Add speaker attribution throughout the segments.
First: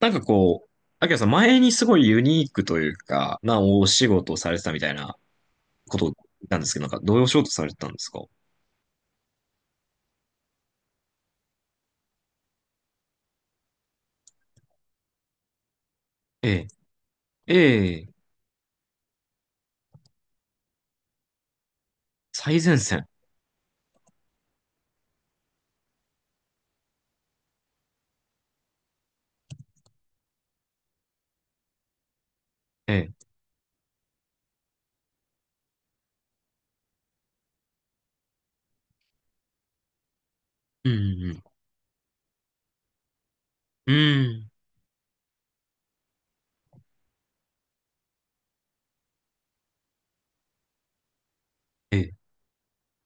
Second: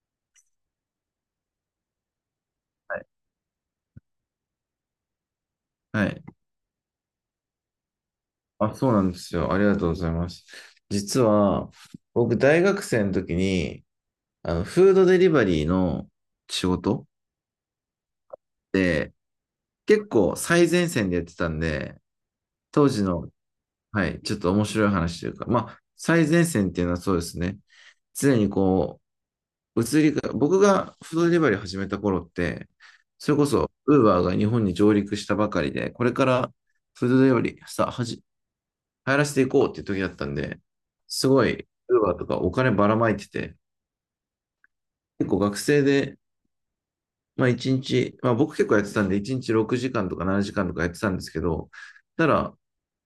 Speaker 1: なんかこう、あきらさん前にすごいユニークというか、なお仕事をされてたみたいなこと
Speaker 2: は
Speaker 1: を聞
Speaker 2: い。
Speaker 1: いたんですけど、なんかどういうお仕事されてたんですか？
Speaker 2: あ、そうなんですよ。ありがとうございます。実は、僕、大学生の時に、フードデリバリーの
Speaker 1: え
Speaker 2: 仕
Speaker 1: え、
Speaker 2: 事
Speaker 1: ええ、
Speaker 2: で、結構最前線でやってたんで、
Speaker 1: 最前
Speaker 2: 当時
Speaker 1: 線。
Speaker 2: の、はい、ちょっと面白い話というか、まあ、最前線っていうのはそうですね。常にこう、移りが、僕がフードデリバリーを始めた頃って、
Speaker 1: ええ、
Speaker 2: それこそ、ウーバーが日本に上陸したばかりで、これからフードデリバリーさ、はじ流行らせていこうっていう時だったんで、
Speaker 1: う
Speaker 2: す
Speaker 1: ん、
Speaker 2: ごい、ウーバーとかお金ばらまいてて、
Speaker 1: うん、うん、
Speaker 2: 結構学生で、まあ一日、まあ僕結構やってたんで、一日6時間とか7時間とかやってたんですけど、
Speaker 1: ええ、
Speaker 2: ただ、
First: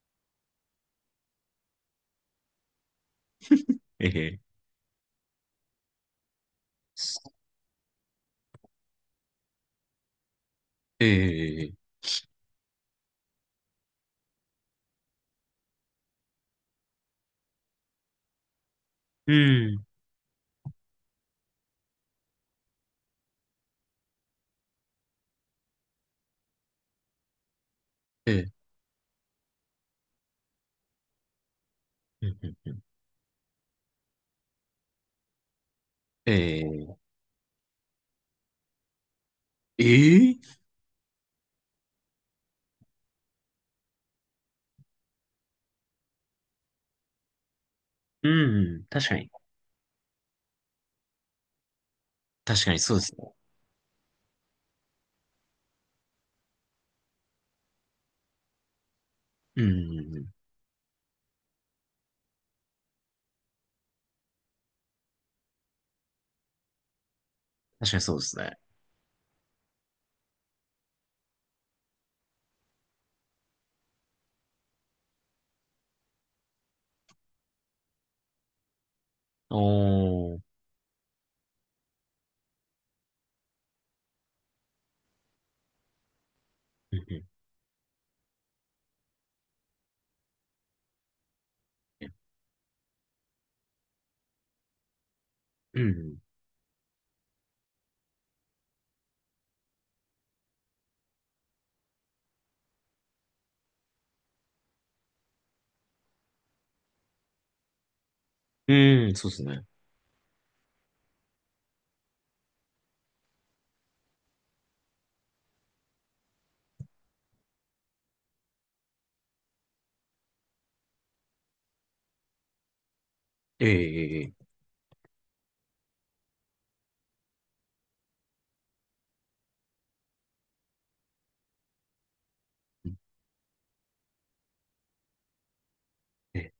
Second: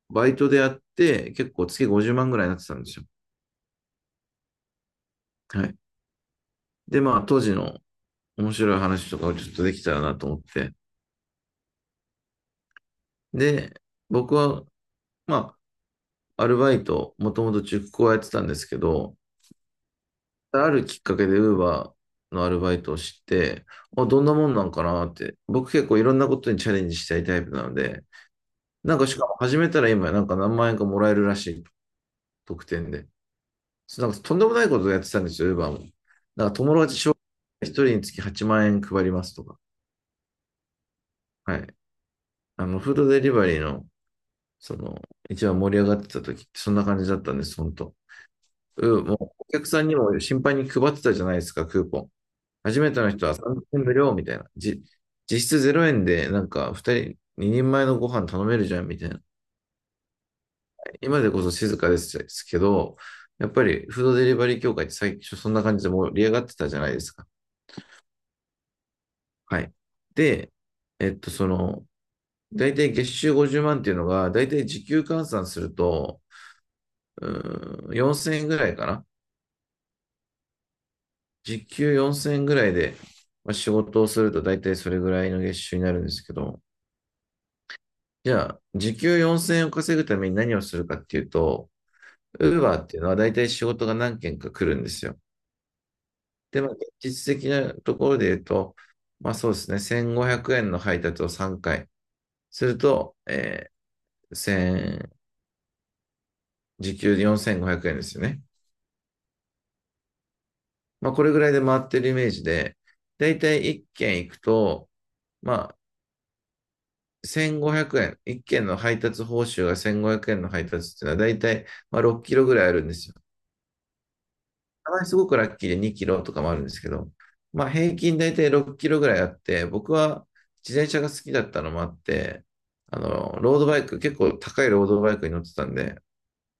Speaker 2: バイトでやって、結構月50万ぐらいになってたんですよ。
Speaker 1: ええ、
Speaker 2: はい。で、まあ
Speaker 1: す、
Speaker 2: 当時の面白い話とかをちょっとできたらなと思って。
Speaker 1: ええ、
Speaker 2: で、僕は、まアルバイト、もともと塾講やってたんですけど、
Speaker 1: うん、
Speaker 2: あるきっかけで Uber のアルバイトを知って、あ、どんなもんなんかなって、僕結構いろんなことにチャレンジしたいタイプなので、
Speaker 1: ええ、
Speaker 2: なんかしかも始めたら今なんか何万円かもらえるらしい、
Speaker 1: うん、
Speaker 2: 特
Speaker 1: うん、
Speaker 2: 典で。なんかとんでもないことをやってたんですよ、Uber も。
Speaker 1: え
Speaker 2: なんか友
Speaker 1: え、
Speaker 2: 達紹介1人につき8万円配りますとか。
Speaker 1: ええ、
Speaker 2: はい。フードデリバリーの、その、一番盛り上がってた時ってそんな感じだったんです、本当。
Speaker 1: うん、
Speaker 2: うん、
Speaker 1: 確か
Speaker 2: もう
Speaker 1: に。
Speaker 2: お客さんにも心配に配ってたじゃないですか、クーポン。
Speaker 1: 確かに
Speaker 2: 初め
Speaker 1: そう
Speaker 2: て
Speaker 1: で
Speaker 2: の
Speaker 1: す
Speaker 2: 人
Speaker 1: ね。
Speaker 2: は3000円無料みたいな。実質0円でなんか2人前のご飯頼めるじゃんみたいな。
Speaker 1: うん、うん、
Speaker 2: 今でこそ静かですけど、やっぱりフードデリバリー協会って最初そんな感じで盛り上がってたじゃないですか。
Speaker 1: 確かにそうですね。
Speaker 2: はい。で、えっと、その、大体月収50万っていうのが、大体時給換算すると、4000円ぐらいかな。
Speaker 1: おー、
Speaker 2: 時給4000円ぐらいで、まあ、仕事をすると大体それぐらいの月収になるんですけど、
Speaker 1: うん、
Speaker 2: じゃあ、時給4000円を稼ぐために何をするかっていうと、ウーバーっていうのは大体仕事が何件か来るんですよ。
Speaker 1: うん、
Speaker 2: で、まあ、実質的なところで言うと、まあそうですね、1500円の配達を3回すると、えー、1000時給4500円ですよね。
Speaker 1: うん、うん、そうですね。
Speaker 2: まあこれぐらいで回ってるイメージで、大体1件行くと、まあ1500円、1件の配達報酬が1500円の配達っていうのは大体まあ6キロぐらいあるんですよ。
Speaker 1: ええ、ええ、
Speaker 2: たまにすごくラッキーで2キロとかもあるんですけど、まあ平均大体6キロぐらいあって、僕は自転車が好きだったのもあって、ロードバイク、結構高いロードバイクに乗ってたんで、
Speaker 1: ええ、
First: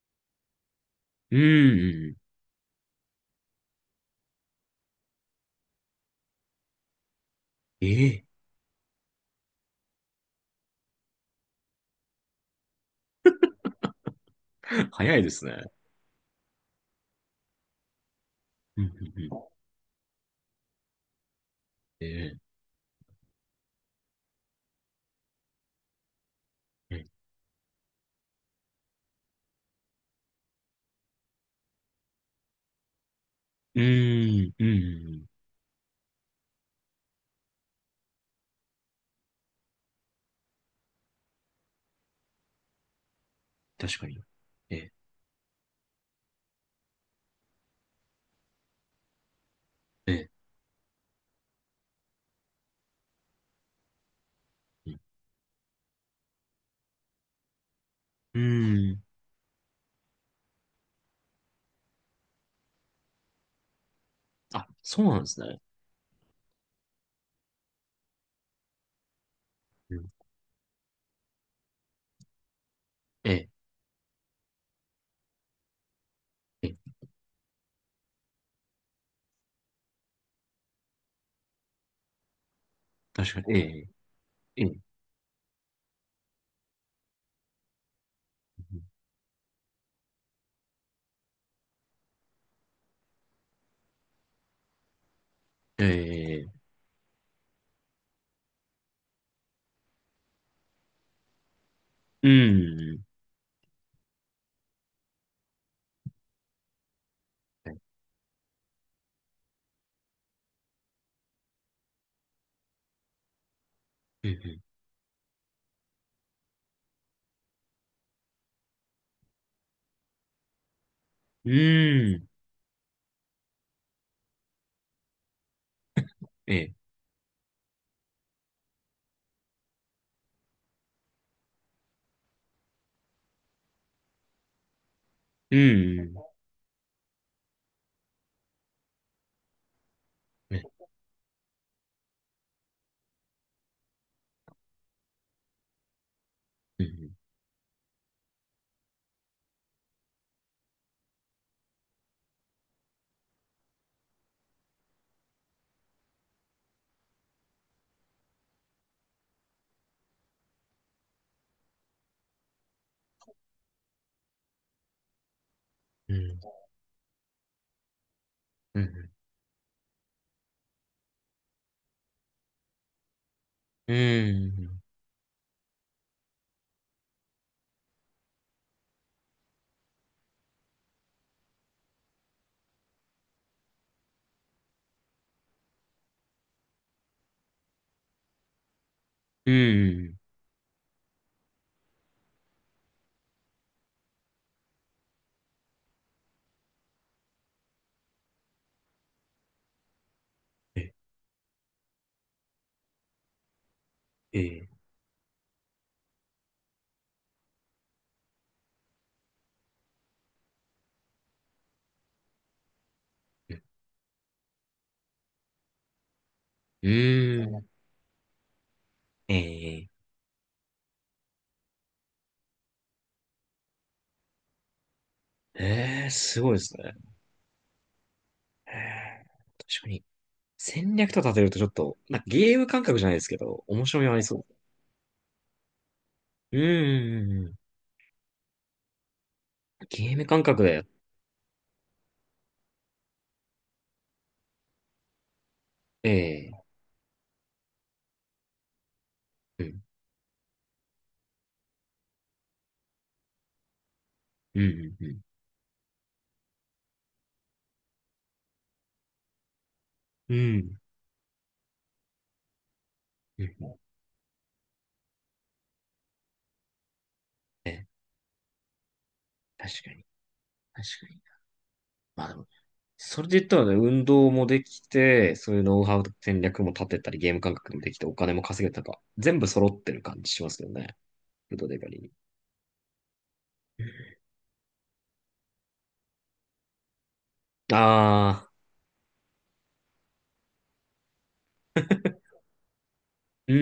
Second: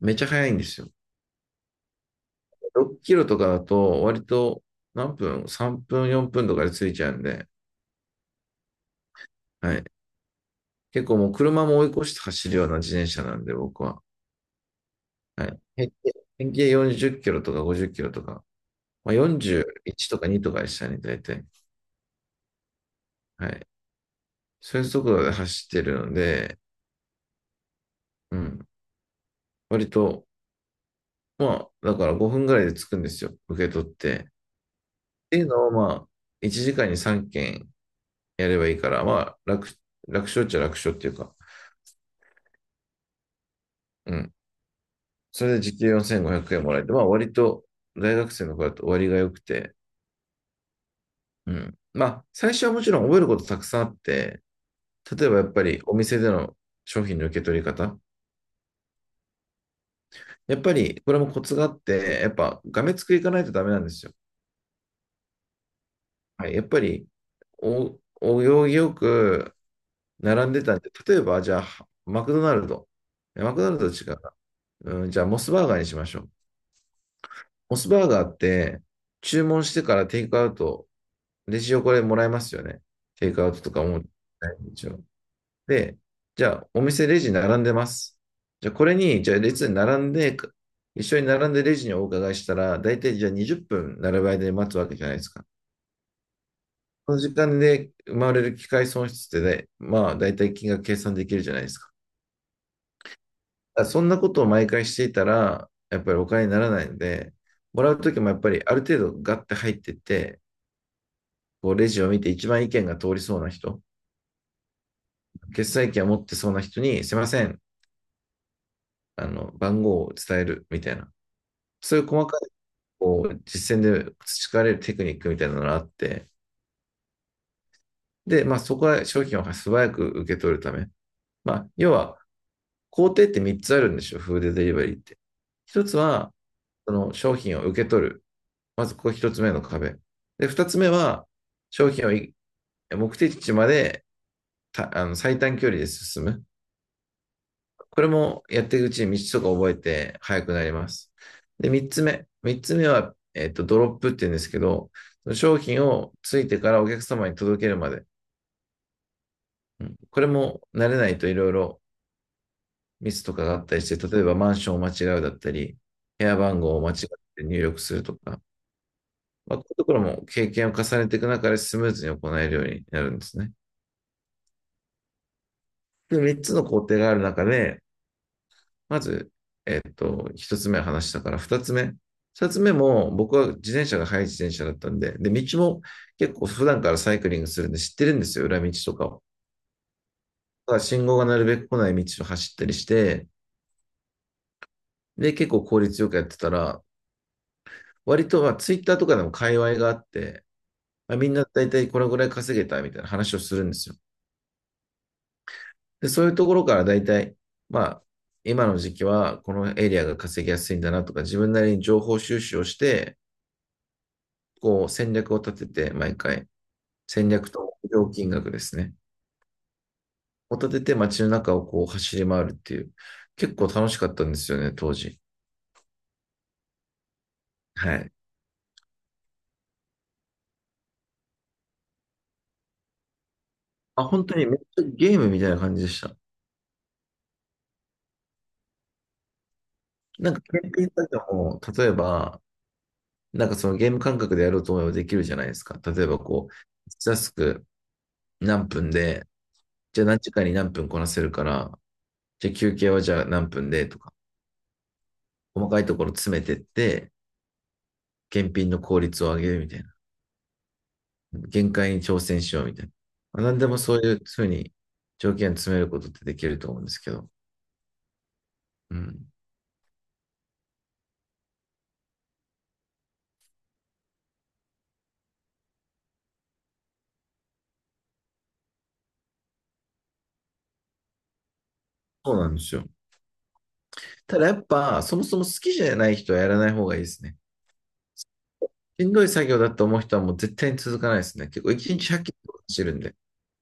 Speaker 2: めっちゃ速いんですよ。
Speaker 1: うん、うん、
Speaker 2: 6キロとかだと割と何分？ 3 分、4分とかで着いちゃうんで、
Speaker 1: ええ、
Speaker 2: はい。結構もう車も追い越して走るような自転車なんで、僕は。
Speaker 1: 早いです
Speaker 2: はい。
Speaker 1: ね。
Speaker 2: 平均40キロとか50キロとか、
Speaker 1: うん、う
Speaker 2: ま
Speaker 1: ん、
Speaker 2: あ、
Speaker 1: うん、
Speaker 2: 41とか2とかでしたね、大体。
Speaker 1: え
Speaker 2: はい。そういう速度で走ってるので、
Speaker 1: え、ええ、
Speaker 2: うん。割と、まあ、だから5分ぐらいで着くんですよ。受け
Speaker 1: う
Speaker 2: 取って。っ
Speaker 1: ーん、うん、うん、うん、
Speaker 2: ていうのを、まあ、1時間に3件やればいいから、まあ、楽勝っちゃ楽勝っていうか、
Speaker 1: 確か
Speaker 2: う
Speaker 1: に。
Speaker 2: ん。
Speaker 1: ええ、
Speaker 2: それで時給4500円もらえて、まあ、割と、大学生の子だと割が良くて、
Speaker 1: え
Speaker 2: うん。まあ、最初はもちろん覚えることたくさんあって、
Speaker 1: え、
Speaker 2: 例えばやっぱりお店での商品の受け取り方。
Speaker 1: うん、うーん。
Speaker 2: やっぱり、これもコツがあって、やっぱ、がめつくいかないとダメなんですよ。
Speaker 1: あ、そうなんですね。
Speaker 2: はい。やっぱり、お行儀よく、
Speaker 1: うん、
Speaker 2: 並んでたんで、例えば、じゃあ、マクドナルド。
Speaker 1: え
Speaker 2: いや
Speaker 1: え、
Speaker 2: マクドナルドと違うな。うん、じゃあ、モスバーガーにしましょう。
Speaker 1: ええ、
Speaker 2: モスバーガーって、注文してからテイクアウト、レジ横でもらえますよね。テ
Speaker 1: 確
Speaker 2: イ
Speaker 1: か
Speaker 2: クア
Speaker 1: に。
Speaker 2: ウ
Speaker 1: え
Speaker 2: トとか
Speaker 1: え、
Speaker 2: も。
Speaker 1: ええ、
Speaker 2: 一応で、じゃあ、お店レジ並んでます。じゃあ、列に並んで、一緒に並んでレジにお伺いしたら、大体じゃあ20分並ぶ間に待つわけじゃないですか。
Speaker 1: ええ、
Speaker 2: この時間で生まれる機会損失ってね、まあ、大体金額計算できるじゃないですか。
Speaker 1: うん、
Speaker 2: あそんなことを毎回していたら、やっぱりお金にならないので、
Speaker 1: はい、
Speaker 2: もらうときもやっぱりある程度ガッて入ってって、こうレジを見て一番意見が通りそうな人、
Speaker 1: うん、
Speaker 2: 決済権を持ってそうな人に、すいません、番号を伝えるみたいな。
Speaker 1: うん、
Speaker 2: そういう
Speaker 1: う
Speaker 2: 細
Speaker 1: ん、
Speaker 2: かい、実践で培われるテクニックみたいなのがあって、
Speaker 1: ええ、
Speaker 2: で、まあそこは商品を素早く受け取るため。まあ、要は、工程って3つあるんですよ、フードデリバリーって。
Speaker 1: う
Speaker 2: 1つ
Speaker 1: ん、
Speaker 2: は、その商品を受け取る。まずここ一つ目の壁。で、
Speaker 1: え
Speaker 2: 二つ
Speaker 1: え、
Speaker 2: 目は、商品を目的地までたあの最短距離で進む。
Speaker 1: うん、
Speaker 2: これもやっていくうちに道とか覚えて速くなります。で、三つ目。三つ目は、えっと、ドロップって言うんですけど、商品をついてからお客様に届けるまで。うん、これも慣れないといろいろミスとかがあったりして、例えばマンションを間違うだったり、
Speaker 1: う
Speaker 2: 部屋
Speaker 1: ん、
Speaker 2: 番号を間違って入力するとか、
Speaker 1: うん、うん、うん、
Speaker 2: まあ、こういうところも経験を重ねていく中でスムーズに行えるようになるんですね。
Speaker 1: ええ、
Speaker 2: で、3つの工程がある中で、まず、えっと、1つ目話したから、2つ目。2つ目も、僕は自転車が速い自転車だったんで、で、道も結構普段からサイクリングするんで知ってるんですよ、裏道とかを。だから信号がなるべく来ない道を走ったりして、で、結構効率よくやってたら、割と、まあ、ツイッターとかでも界隈があって、まあ、みんな大体これぐらい稼げたみたいな話をするんですよ。
Speaker 1: え
Speaker 2: で、そういうところからだいたいまあ、今の時期はこのエリアが稼ぎやすいんだなとか、自分なりに情報収集をして、
Speaker 1: え、
Speaker 2: こう戦略を立てて、毎回、
Speaker 1: う
Speaker 2: 戦略
Speaker 1: ん、
Speaker 2: と料金額ですね。
Speaker 1: ええ、
Speaker 2: を立てて街の中をこう走り回るっていう、結構楽しかったんですよね、当時。
Speaker 1: ええ、すごいですね。
Speaker 2: はい。
Speaker 1: ええ、確かに。戦略と立てるとちょっと、なんかゲーム感覚じゃないですけど、面白
Speaker 2: あ、
Speaker 1: みはあり
Speaker 2: 本当
Speaker 1: そ
Speaker 2: にめっちゃゲームみたいな感じでした。
Speaker 1: う。うん、うん、うん、うん。ゲーム
Speaker 2: なんか、
Speaker 1: 感覚
Speaker 2: 検
Speaker 1: で、
Speaker 2: 定作業も、例えば、なんかそのゲーム感覚でやろうと思えばできるじゃないですか。例えばこ
Speaker 1: え
Speaker 2: う、
Speaker 1: え、
Speaker 2: タスク何分で、
Speaker 1: うん、
Speaker 2: じゃあ何時間に何分こなせるから、じゃあ休憩はじゃあ何分でとか、
Speaker 1: うん、うん、うん。
Speaker 2: 細かいところ詰めてって、検品の効率を上げるみたいな。
Speaker 1: うん、
Speaker 2: 限界に挑戦しようみたいな。まあ、
Speaker 1: うん、
Speaker 2: 何でもそういうふうに条件詰めることってできると思うんですけど。
Speaker 1: ええ、
Speaker 2: うん。
Speaker 1: 確かに、確かに。まあでも、それで言ったらね、運動もできて、そういうノウハウと戦略も立てたり、ゲーム感覚もできて、お金も稼げたか、全部揃ってる感じしますよね。フードデリバリーに。
Speaker 2: そうなんですよ。ただやっぱ、そもそも好きじゃない人はやらない方がいいですね。
Speaker 1: ああ、
Speaker 2: しんどい作業だと思う人はもう絶対に続かないですね。結構1日100キロ走るんで。
Speaker 1: うん、う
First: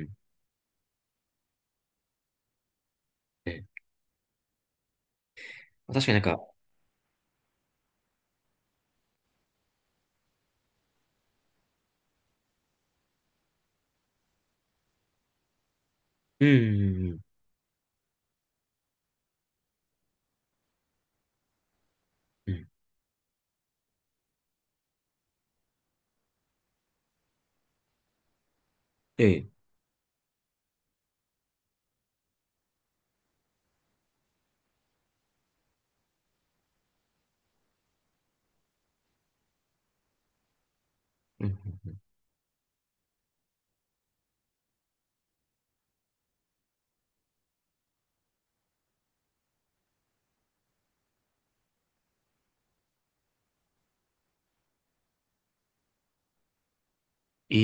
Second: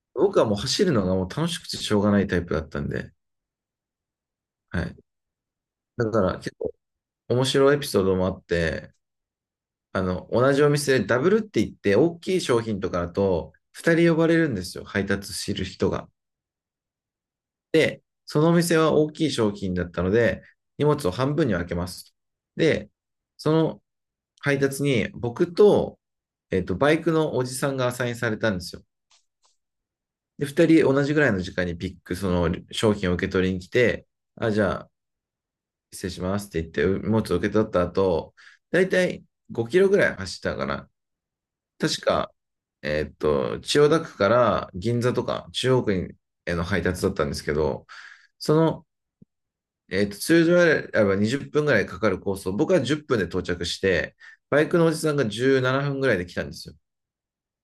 Speaker 1: ん、うん。
Speaker 2: 僕はもう走るのがもう楽しくてしょうがないタイプだったんで。
Speaker 1: ええ、
Speaker 2: はい。
Speaker 1: 確
Speaker 2: だ
Speaker 1: かにな
Speaker 2: か
Speaker 1: ん
Speaker 2: ら
Speaker 1: か、
Speaker 2: 結構面白いエピソードもあって、同じお店でダブルって言って、大きい商品とかだと、二人呼ばれるんですよ、配達する人が。
Speaker 1: うん、うん、うん。
Speaker 2: で、そのお店は大きい商品だったので、荷物を半分に分けます。
Speaker 1: うん、
Speaker 2: で、その配達に僕と、えっと、バイクのおじさんがアサインされたんですよ。
Speaker 1: ええ、
Speaker 2: で、二人同じぐらいの時間にピック、その商品を受け取りに来て、あ、じゃあ、失礼しますって言って、荷物を受け取った後、だいたい5キロぐらい走ったかな。
Speaker 1: うん、
Speaker 2: 確かえーっと、千代田区から銀座とか中央区への配達だったんですけど、その、通常であれば20分ぐらいかかるコースを僕は10分で到着して、バイクのおじさんが17分ぐらいで来たんですよ。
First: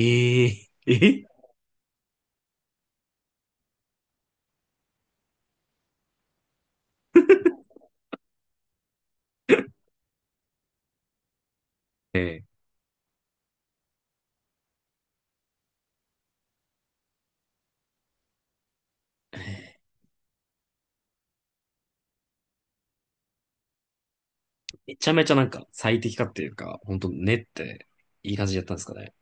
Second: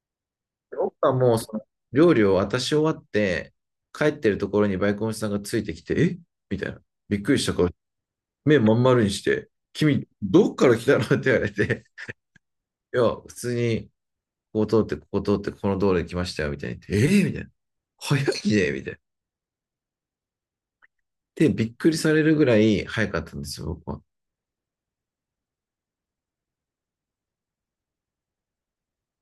Speaker 1: ええ、
Speaker 2: で僕
Speaker 1: え
Speaker 2: は
Speaker 1: え、
Speaker 2: もうその料理を渡し終わって、帰ってるところにバイクのおじさんがついてきて、えみたいな。びっくりした顔、目まん丸にして、君、どっから来たのって言われて、
Speaker 1: ええ、
Speaker 2: いや、普通にここ通って、ここ通って、この道路に来ましたよ、みたいに言って。ええーみたいな。早いねみたいな。で、びっくりされるぐらい早かったんですよ、僕は。
Speaker 1: めちゃめちゃなんか最適化っていうか、ほんと練っていい感じでやったんですかね。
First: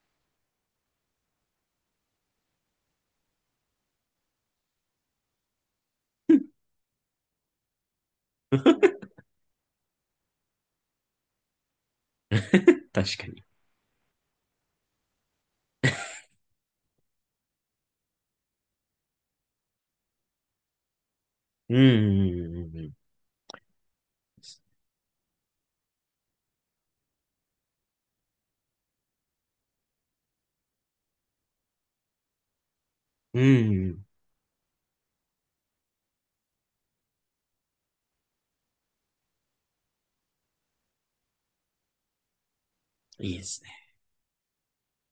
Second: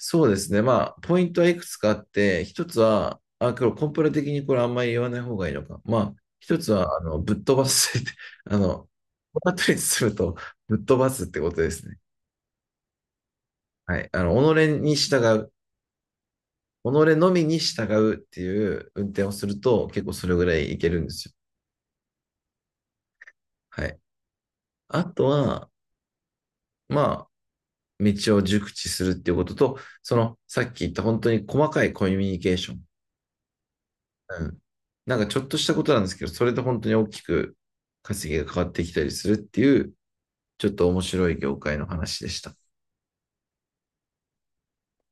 Speaker 2: そうですね。まあ、ポイントはいくつかあって、一つは、あ、これコンプラ的にこれあんまり言わない方がいいのか。まあ、一つは、ぶっ飛ばすって、あの、このっりすると、ぶっ飛ばすってことですね。
Speaker 1: 確かに。
Speaker 2: はい。あの、己に従う。己のみに従うっていう運転をすると、結構それぐらいいけるんですよ。
Speaker 1: うん、うん、
Speaker 2: はい。あとは、まあ、道を熟知するっていうことと、そのさっき言った本当に細かいコミュニケーション。
Speaker 1: うん、うん。うん、
Speaker 2: うん。なんかちょっとしたことなんですけど、それで本当に大きく稼ぎが変わってきたりするっていう、ちょっと面白い業界の話でした。
Speaker 1: うん、いいですね。